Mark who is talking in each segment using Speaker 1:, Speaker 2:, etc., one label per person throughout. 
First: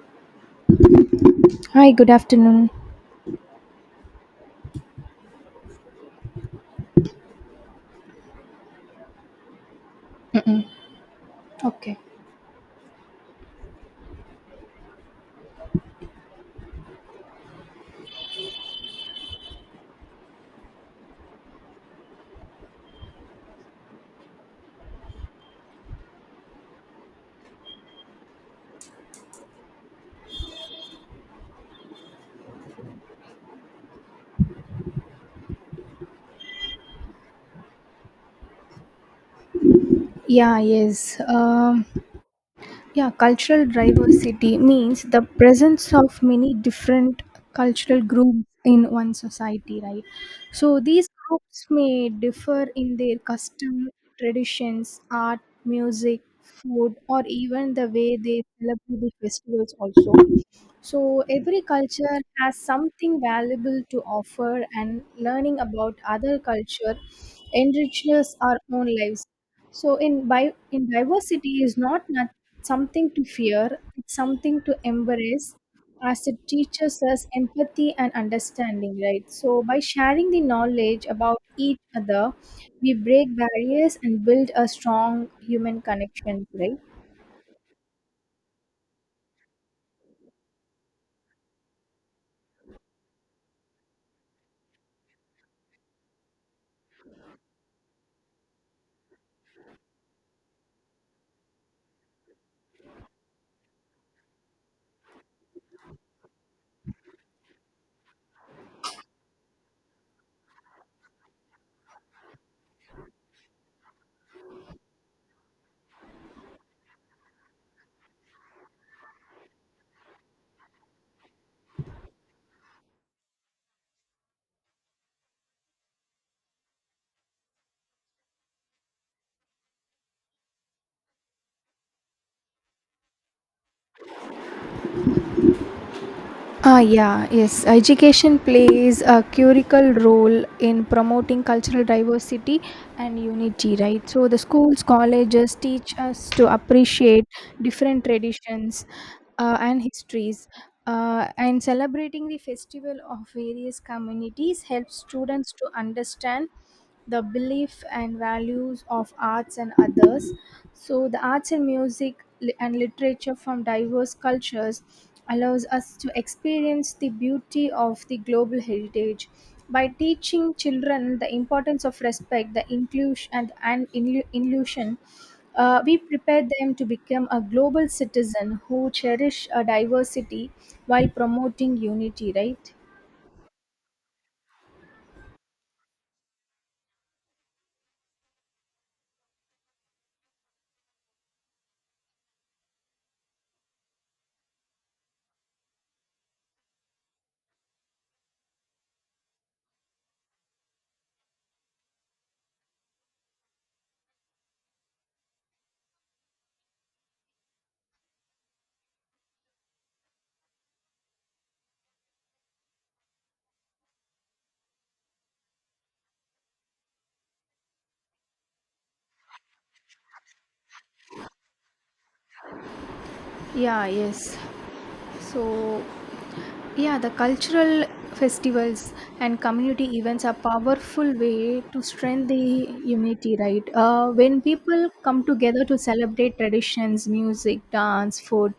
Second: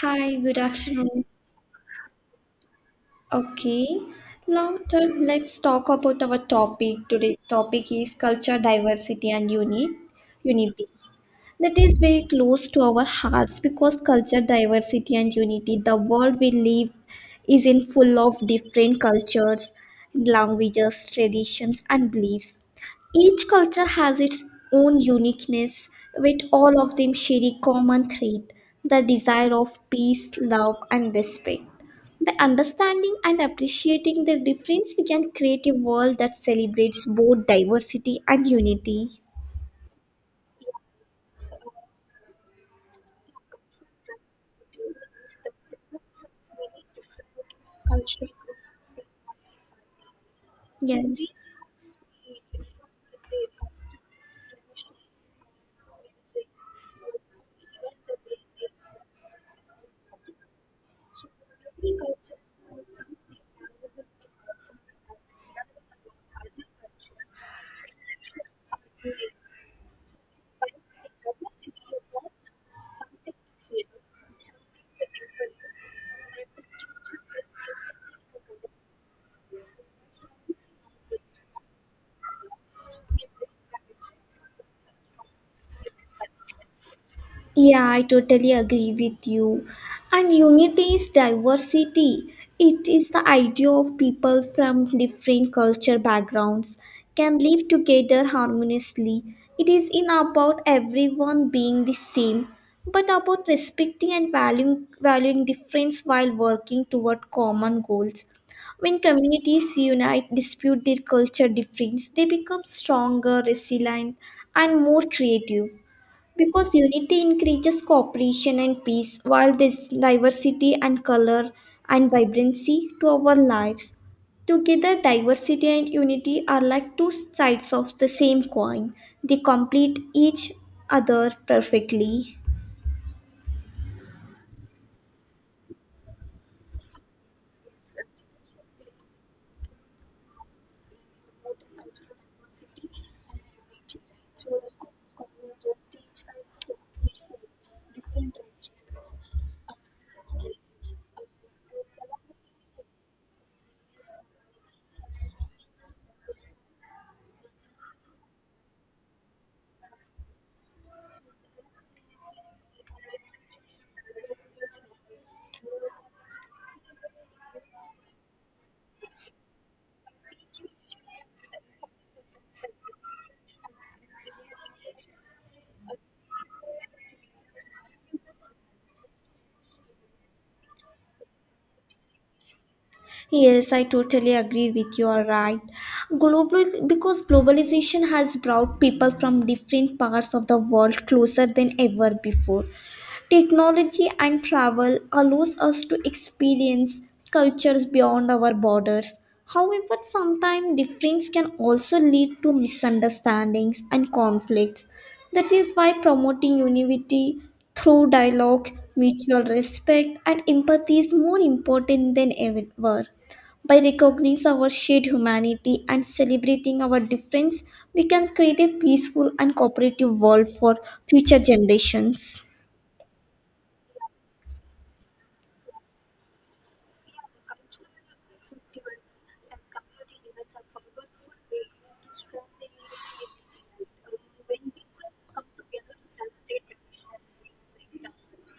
Speaker 1: Hi, good afternoon.
Speaker 2: Hi, good afternoon.
Speaker 1: Okay, long term, let's talk about our topic. Today topic is culture diversity and uni
Speaker 2: Mm-mm.
Speaker 1: unity. That
Speaker 2: Okay.
Speaker 1: is very close to our hearts because culture, diversity, and unity, the world we live is in full of different cultures, languages, traditions, and beliefs. Each culture has its own uniqueness, with all of them sharing common thread the desire of peace, love, and respect. By understanding and appreciating the difference, we can create a world that celebrates both diversity and unity.
Speaker 2: Yeah, yes. Yeah, cultural diversity
Speaker 1: The
Speaker 2: means the presence
Speaker 1: presence
Speaker 2: of
Speaker 1: of
Speaker 2: many
Speaker 1: many
Speaker 2: different
Speaker 1: different
Speaker 2: cultural
Speaker 1: cultural
Speaker 2: groups in
Speaker 1: groups and
Speaker 2: one
Speaker 1: concepts
Speaker 2: society, right? So
Speaker 1: are
Speaker 2: these
Speaker 1: generally yes.
Speaker 2: groups may differ
Speaker 1: Different
Speaker 2: in
Speaker 1: in
Speaker 2: their
Speaker 1: their
Speaker 2: custom,
Speaker 1: customs.
Speaker 2: traditions, art, music, food, or even the way they celebrate the festivals also. So every culture has something valuable to offer, and learning about other culture enriches our own lives. So in diversity is not something to fear; it's something to embrace, as it teaches us empathy and understanding. Right. So by sharing the knowledge about each other, we break barriers and build a strong human connection. Right.
Speaker 1: Yeah, I totally agree with you. And unity is diversity. It is the idea of people from different culture backgrounds can live together harmoniously. It is not about everyone being the same, but about respecting and valuing difference while working toward common goals. When communities unite, dispute their culture difference, they become stronger, resilient, and more creative. Because unity increases cooperation and peace, while this diversity and color and vibrancy to our lives. Together, diversity and unity are like two sides of the same coin. They complete each other perfectly.
Speaker 2: Yeah, yes. Education plays a critical role in promoting cultural diversity and unity, right? So, the schools, colleges teach us to appreciate different traditions and histories. And celebrating the festival of various communities helps students to understand the belief and values of arts and others. So, the arts and music and literature from diverse cultures allows us to experience the beauty of the global heritage. By teaching children the importance of respect, the inclusion, and inclusion, we prepare them to become a global citizen who cherish a diversity while promoting unity, right?
Speaker 1: Yes, I totally agree with you. Are right. Global because globalization has brought people from different parts of the world closer than ever before. Technology and travel allows us to experience cultures beyond our borders. However, sometimes difference can also lead to misunderstandings and conflicts. That is why promoting unity through dialogue, mutual respect, and empathy is more important than ever. By recognizing our shared humanity and celebrating our difference, we can create a peaceful and cooperative world for future generations.
Speaker 2: Yeah, yes. So yeah, the cultural festivals and community events are powerful way to strengthen the unity, right? When people come together to celebrate traditions, music, dance, food,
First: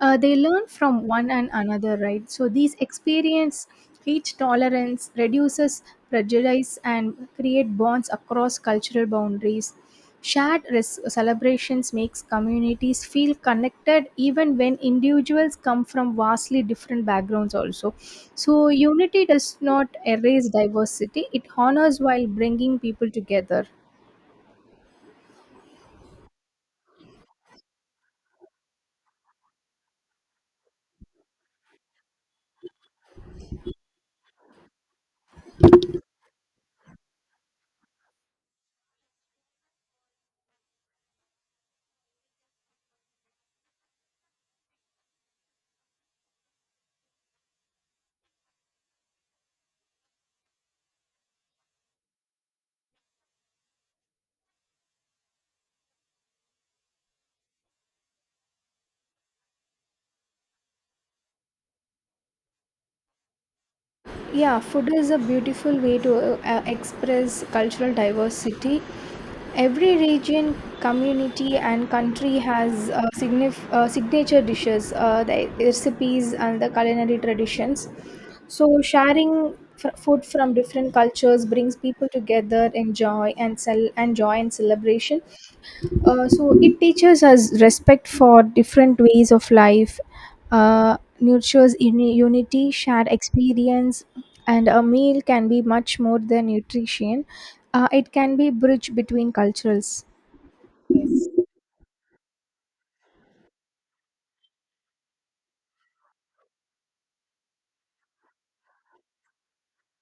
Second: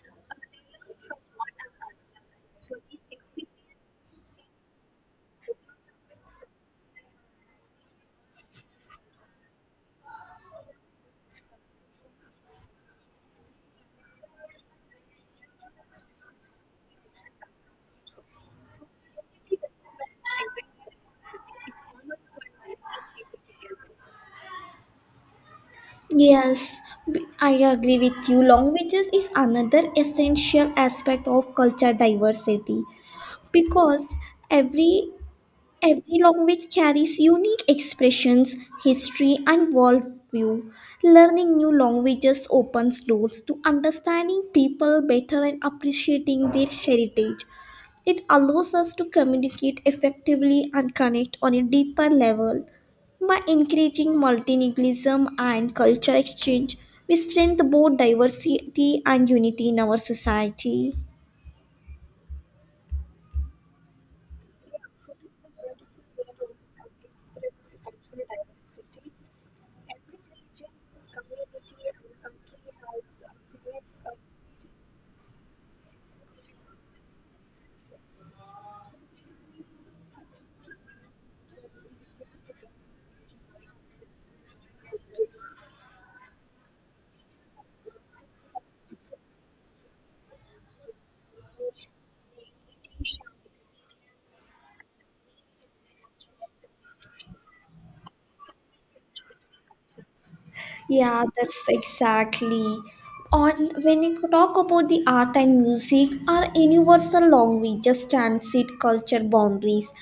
Speaker 2: they learn from one and another, right? So these experience teach tolerance, reduces prejudice, and create bonds across cultural boundaries. Celebrations makes communities feel connected even when individuals come from vastly different backgrounds also. So unity does not erase diversity, it honors while bringing people together.
Speaker 1: Yes, I agree with you. Languages is another essential aspect of culture diversity because every every language carries unique expressions, history, and worldview. Learning new languages opens doors to understanding people better and appreciating their heritage. It allows us to communicate effectively and connect on a deeper level. By encouraging multilingualism and culture exchange, we strengthen both diversity and unity in our society.
Speaker 2: Yeah, food is a beautiful way to express cultural diversity. Every region, community, and country has signature dishes, the recipes, and the culinary traditions. So, sharing food from different cultures brings people together, enjoy and cel- and joy and celebration. So it teaches us respect for different ways of life, unity, shared experience, and a meal can be much more than nutrition. It can be bridge between cultures.
Speaker 1: Yeah, that's exactly. Or when you talk about the art and music are universal languages transit culture boundaries.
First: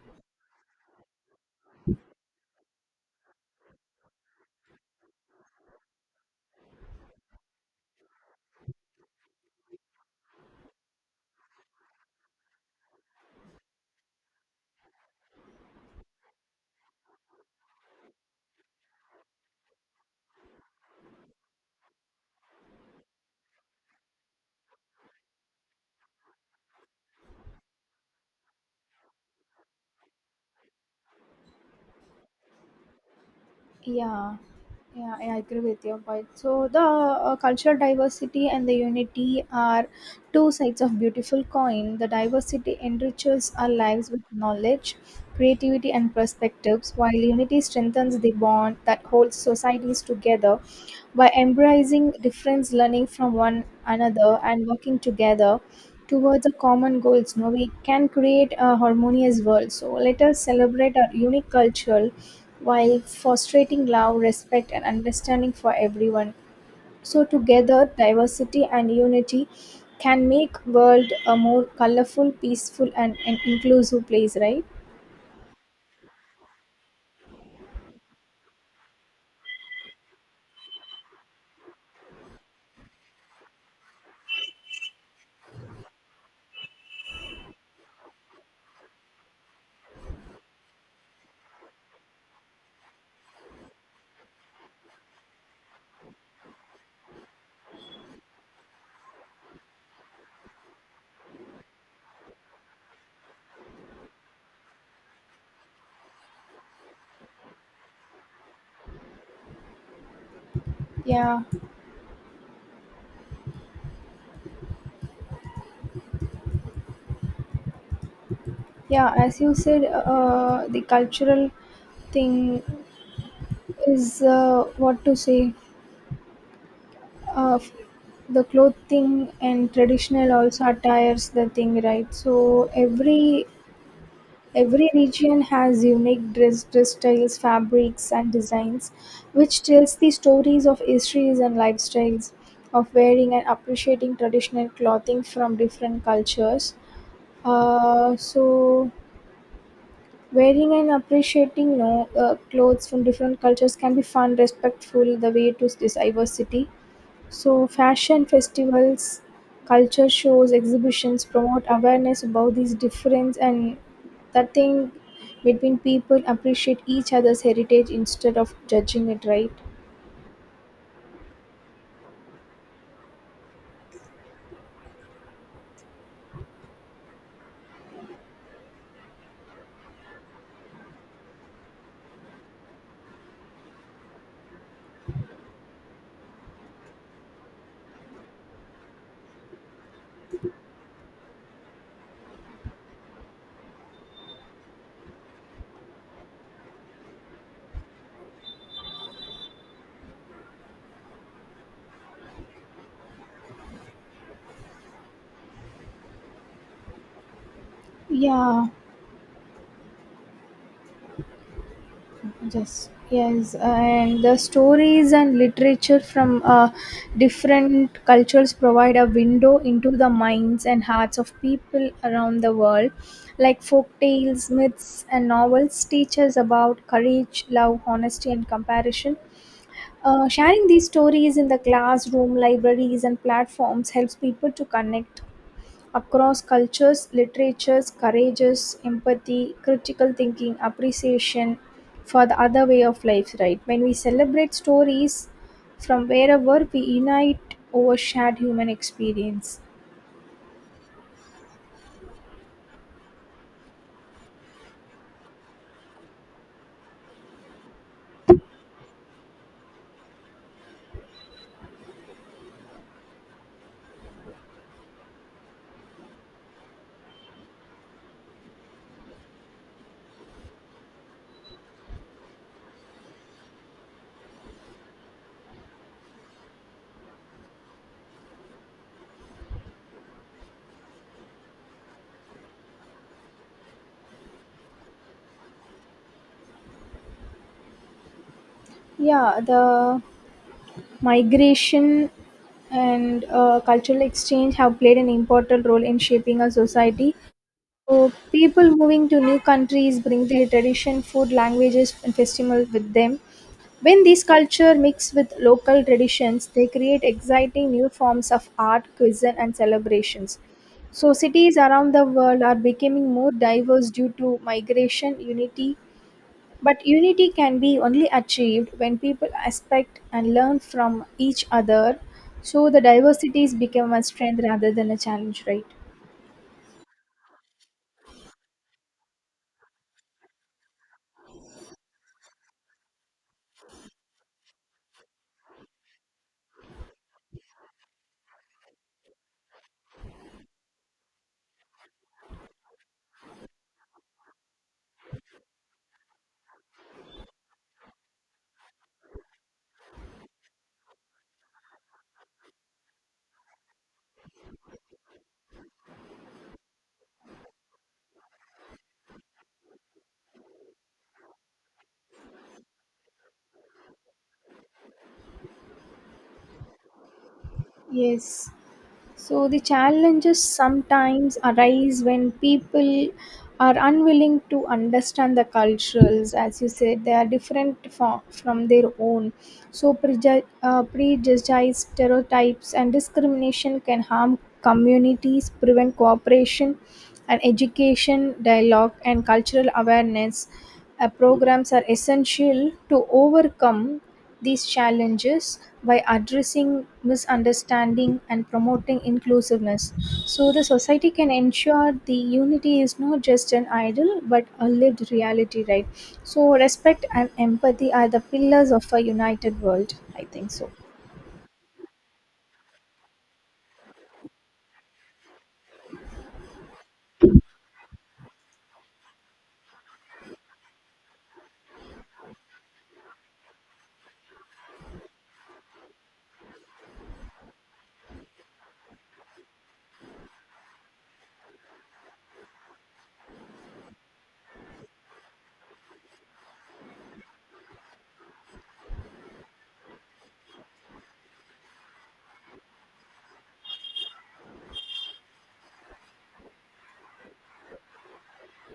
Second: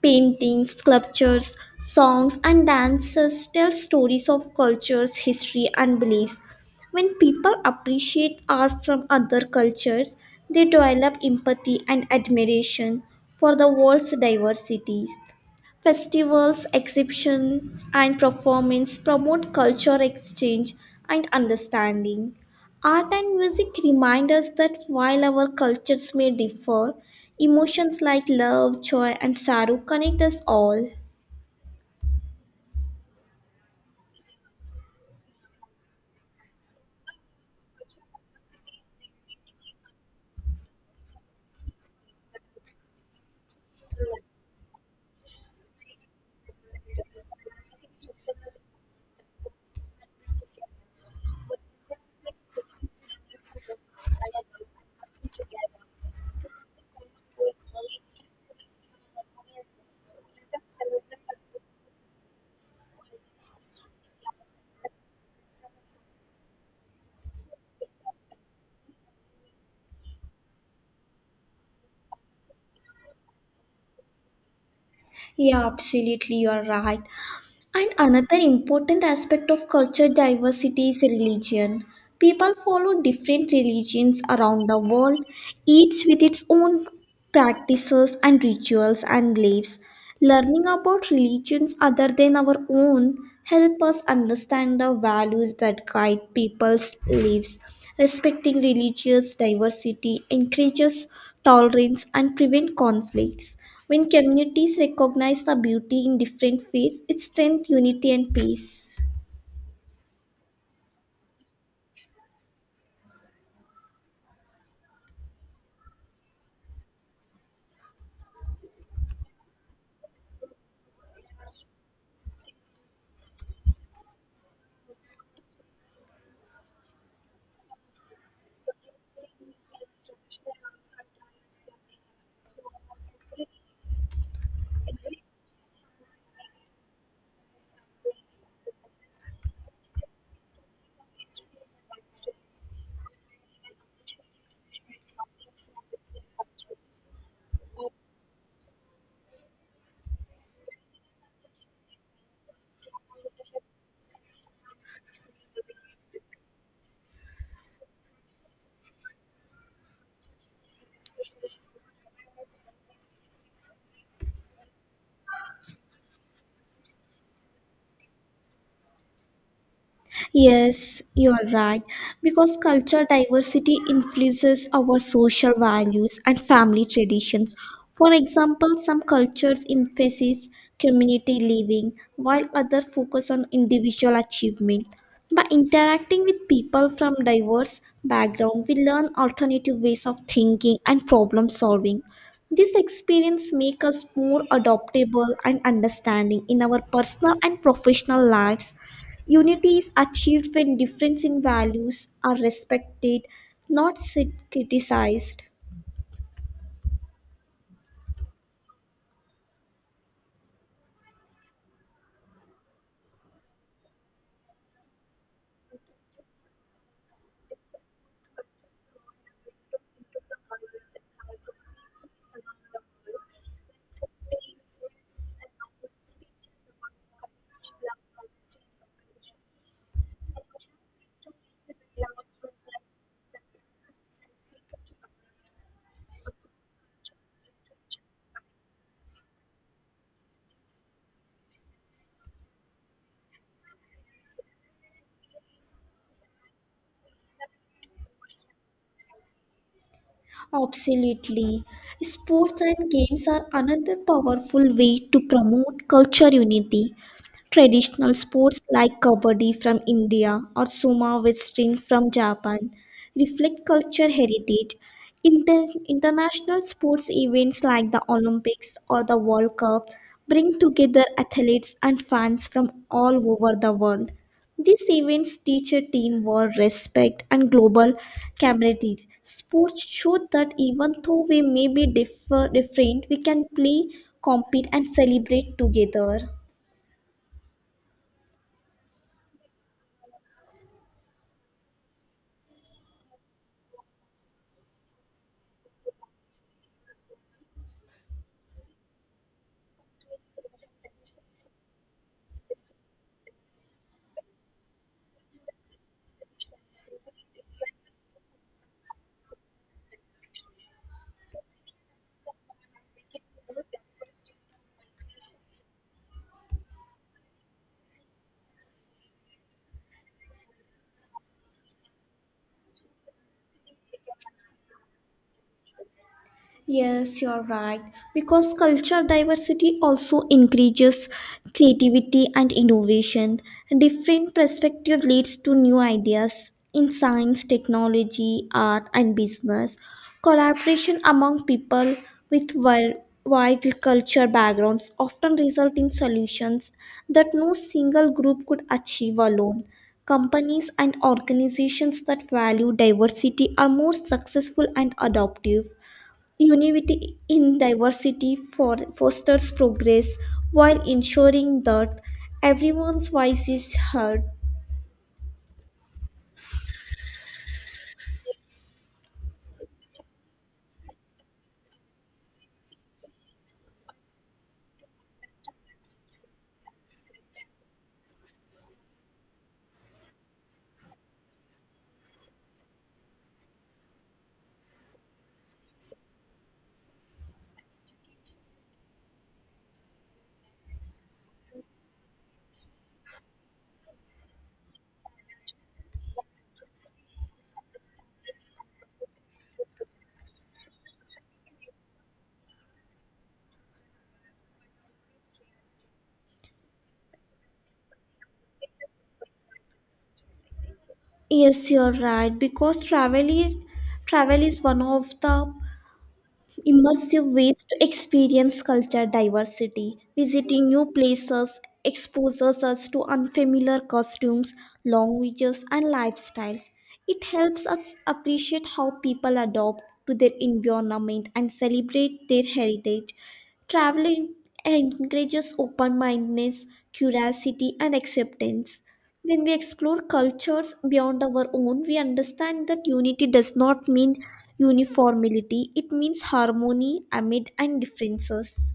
Speaker 1: Paintings, sculptures, songs, and dances tell stories of cultures, history, and beliefs. When people appreciate art from other cultures, they develop empathy and admiration for the world's diversities. Festivals, exhibitions, and performance promote culture exchange and understanding. Art and music remind us that while our cultures may differ, emotions like love, joy, and sorrow connect us all.
Speaker 2: Yeah, yeah, I agree with your point. So the cultural diversity and the unity are two sides of beautiful coin. The diversity enriches our lives with knowledge, creativity, and perspectives, while unity strengthens the bond that holds societies together. By embracing difference, learning from one another, and working together towards a common goals no, we can create a harmonious world. So let us celebrate our unique culture while fostering love, respect, and understanding for everyone. So together, diversity and unity can make world a more colorful, peaceful, and an inclusive place, right?
Speaker 1: Yeah, absolutely, you are right. And another important aspect of culture diversity is religion. People follow different religions around the world, each with its own practices and rituals and beliefs. Learning about religions other than our own help us understand the values that guide people's lives. Respecting religious diversity encourages tolerance and prevent conflicts. When communities recognize the beauty in different faiths, it strengthens unity and peace.
Speaker 2: Yeah, yeah, as you said, the cultural thing is what to say uh, the clothing and traditional also attires the thing, right? So every region has unique dress styles, fabrics, and designs which tells the stories of histories and lifestyles of wearing and appreciating traditional clothing from different cultures. So wearing and appreciating no, clothes from different cultures can be fun, respectful, the way to this diversity. So, fashion festivals, culture shows, exhibitions promote awareness about these difference and that thing between people appreciate each other's heritage instead of judging it, right?
Speaker 1: Yes, you are right. Because cultural diversity influences our social values and family traditions. For example, some cultures emphasize community living, while others focus on individual achievement. By interacting with people from diverse backgrounds, we learn alternative ways of thinking and problem solving. This experience make us more adaptable and understanding in our personal and professional lives. Unity is achieved when difference in values are respected, not sit- criticized.
Speaker 2: Yeah, yes, yes, and the stories and literature from different cultures provide a window into the minds and hearts of people around the world. Like folk tales, myths, and novels teach us about courage, love, honesty, and compassion. Sharing these stories in the classroom, libraries, and platforms helps people to connect across cultures. Literatures encourages empathy, critical thinking, appreciation for the other way of life, right? When we celebrate stories from wherever, we unite over shared human experience.
Speaker 1: Absolutely. Sports and games are another powerful way to promote culture unity. Traditional sports like Kabaddi from India or Sumo wrestling from Japan reflect culture heritage. International sports events like the Olympics or the World Cup bring together athletes and fans from all over the world. These events teach a teamwork, respect, and global camaraderie. Sports show that even though we may be different, we can play, compete, and celebrate together.
Speaker 2: Yeah, the migration and cultural exchange have played an important role in shaping our society. So people moving to new countries bring their tradition, food, languages, and festivals with them. When these cultures mix with local traditions, they create exciting new forms of art, cuisine, and celebrations. So, cities around the world are becoming more diverse due to migration, unity. But unity can be only achieved when people respect and learn from each other. So, the diversities become a strength rather than a challenge, right?
Speaker 1: Yes, you're right. Because cultural diversity also encourages creativity and innovation. Different perspective leads to new ideas in science, technology, art, and business. Collaboration among people with wide culture backgrounds often result in solutions that no single group could achieve alone. Companies and organizations that value diversity are more successful and adaptive. Unity in diversity for fosters progress while ensuring that everyone's voice is heard.
Speaker 2: Yes. So the challenges sometimes arise when people are unwilling to understand the cultures, as you said, they are different from their own. So prejudice, stereotypes, and discrimination can harm communities, prevent cooperation, and education, dialogue, and cultural awareness. Programs are essential to overcome these challenges by addressing misunderstanding and promoting inclusiveness. So, the society can ensure the unity is not just an ideal but a lived reality, right? So, respect and empathy are the pillars of a united world. I think so.
Speaker 1: Yes, you're right, because travel is one of the immersive ways to experience culture diversity. Visiting new places exposes us to unfamiliar costumes, languages, and lifestyles. It helps us appreciate how people adapt to their environment and celebrate their heritage. Traveling encourages open mindedness, curiosity, and acceptance. When we explore cultures beyond our own, we understand that unity does not mean uniformity, it means harmony amid and differences.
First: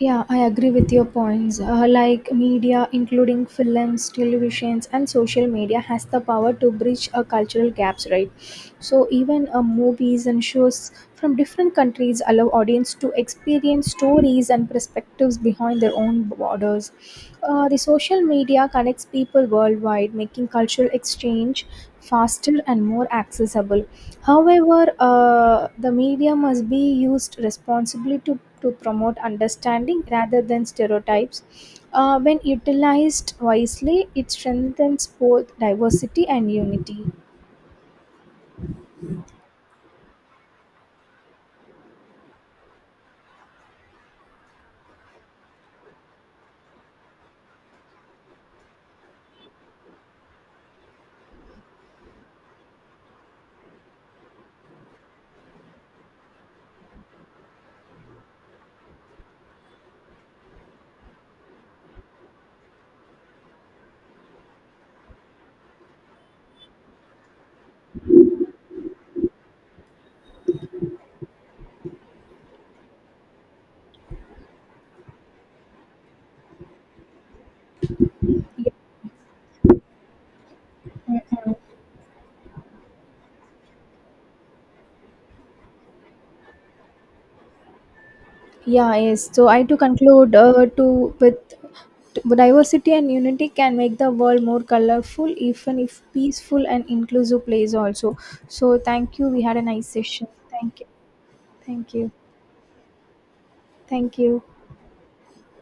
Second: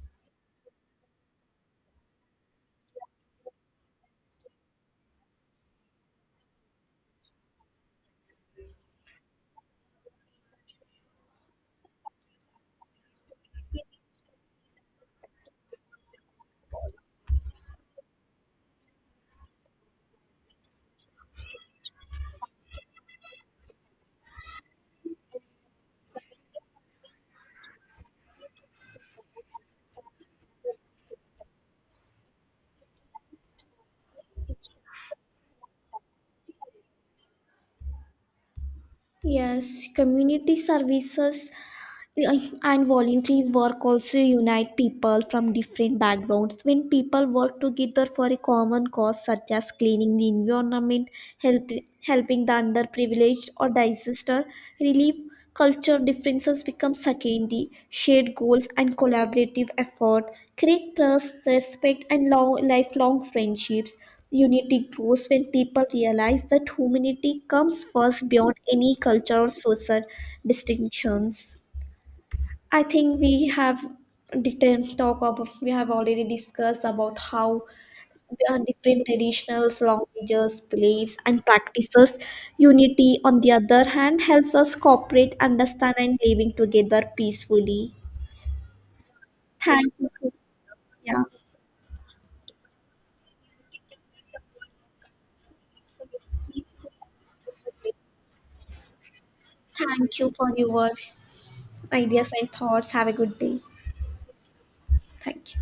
Speaker 2: Yeah, I agree with your points. Like media, including films, televisions, and social media, has the power to bridge cultural gaps, right? So even movies and shows from different countries allow audience to experience stories and perspectives behind their own borders. The social media connects people worldwide, making cultural exchange faster and more accessible. However, the media must be used responsibly to promote understanding rather than stereotypes. When utilized wisely, it strengthens both diversity and unity.
Speaker 1: Yes, community services and voluntary work also unite people from different backgrounds. When people work together for a common cause, such as cleaning the environment, help, helping the underprivileged or disaster relief, culture differences become secondary. Shared goals and collaborative effort create trust, respect, and long, lifelong friendships. Unity grows when people realize that humanity comes first beyond any culture or social distinctions. I think we have detailed talk about we have already discussed about how different traditional languages, beliefs, and practices. Unity, on the other hand, helps us cooperate, understand, and living together peacefully.
Speaker 2: Yeah, yes. So I to
Speaker 1: Thank you.
Speaker 2: conclude to
Speaker 1: Yeah,
Speaker 2: with diversity and unity can make the world more colorful, even if peaceful and inclusive place also. So thank you. We had a nice
Speaker 1: thank
Speaker 2: session.
Speaker 1: you for
Speaker 2: Thank you.
Speaker 1: your
Speaker 2: Thank you.
Speaker 1: ideas and thoughts. Have a good day.
Speaker 2: Thank you.
Speaker 1: Thank you.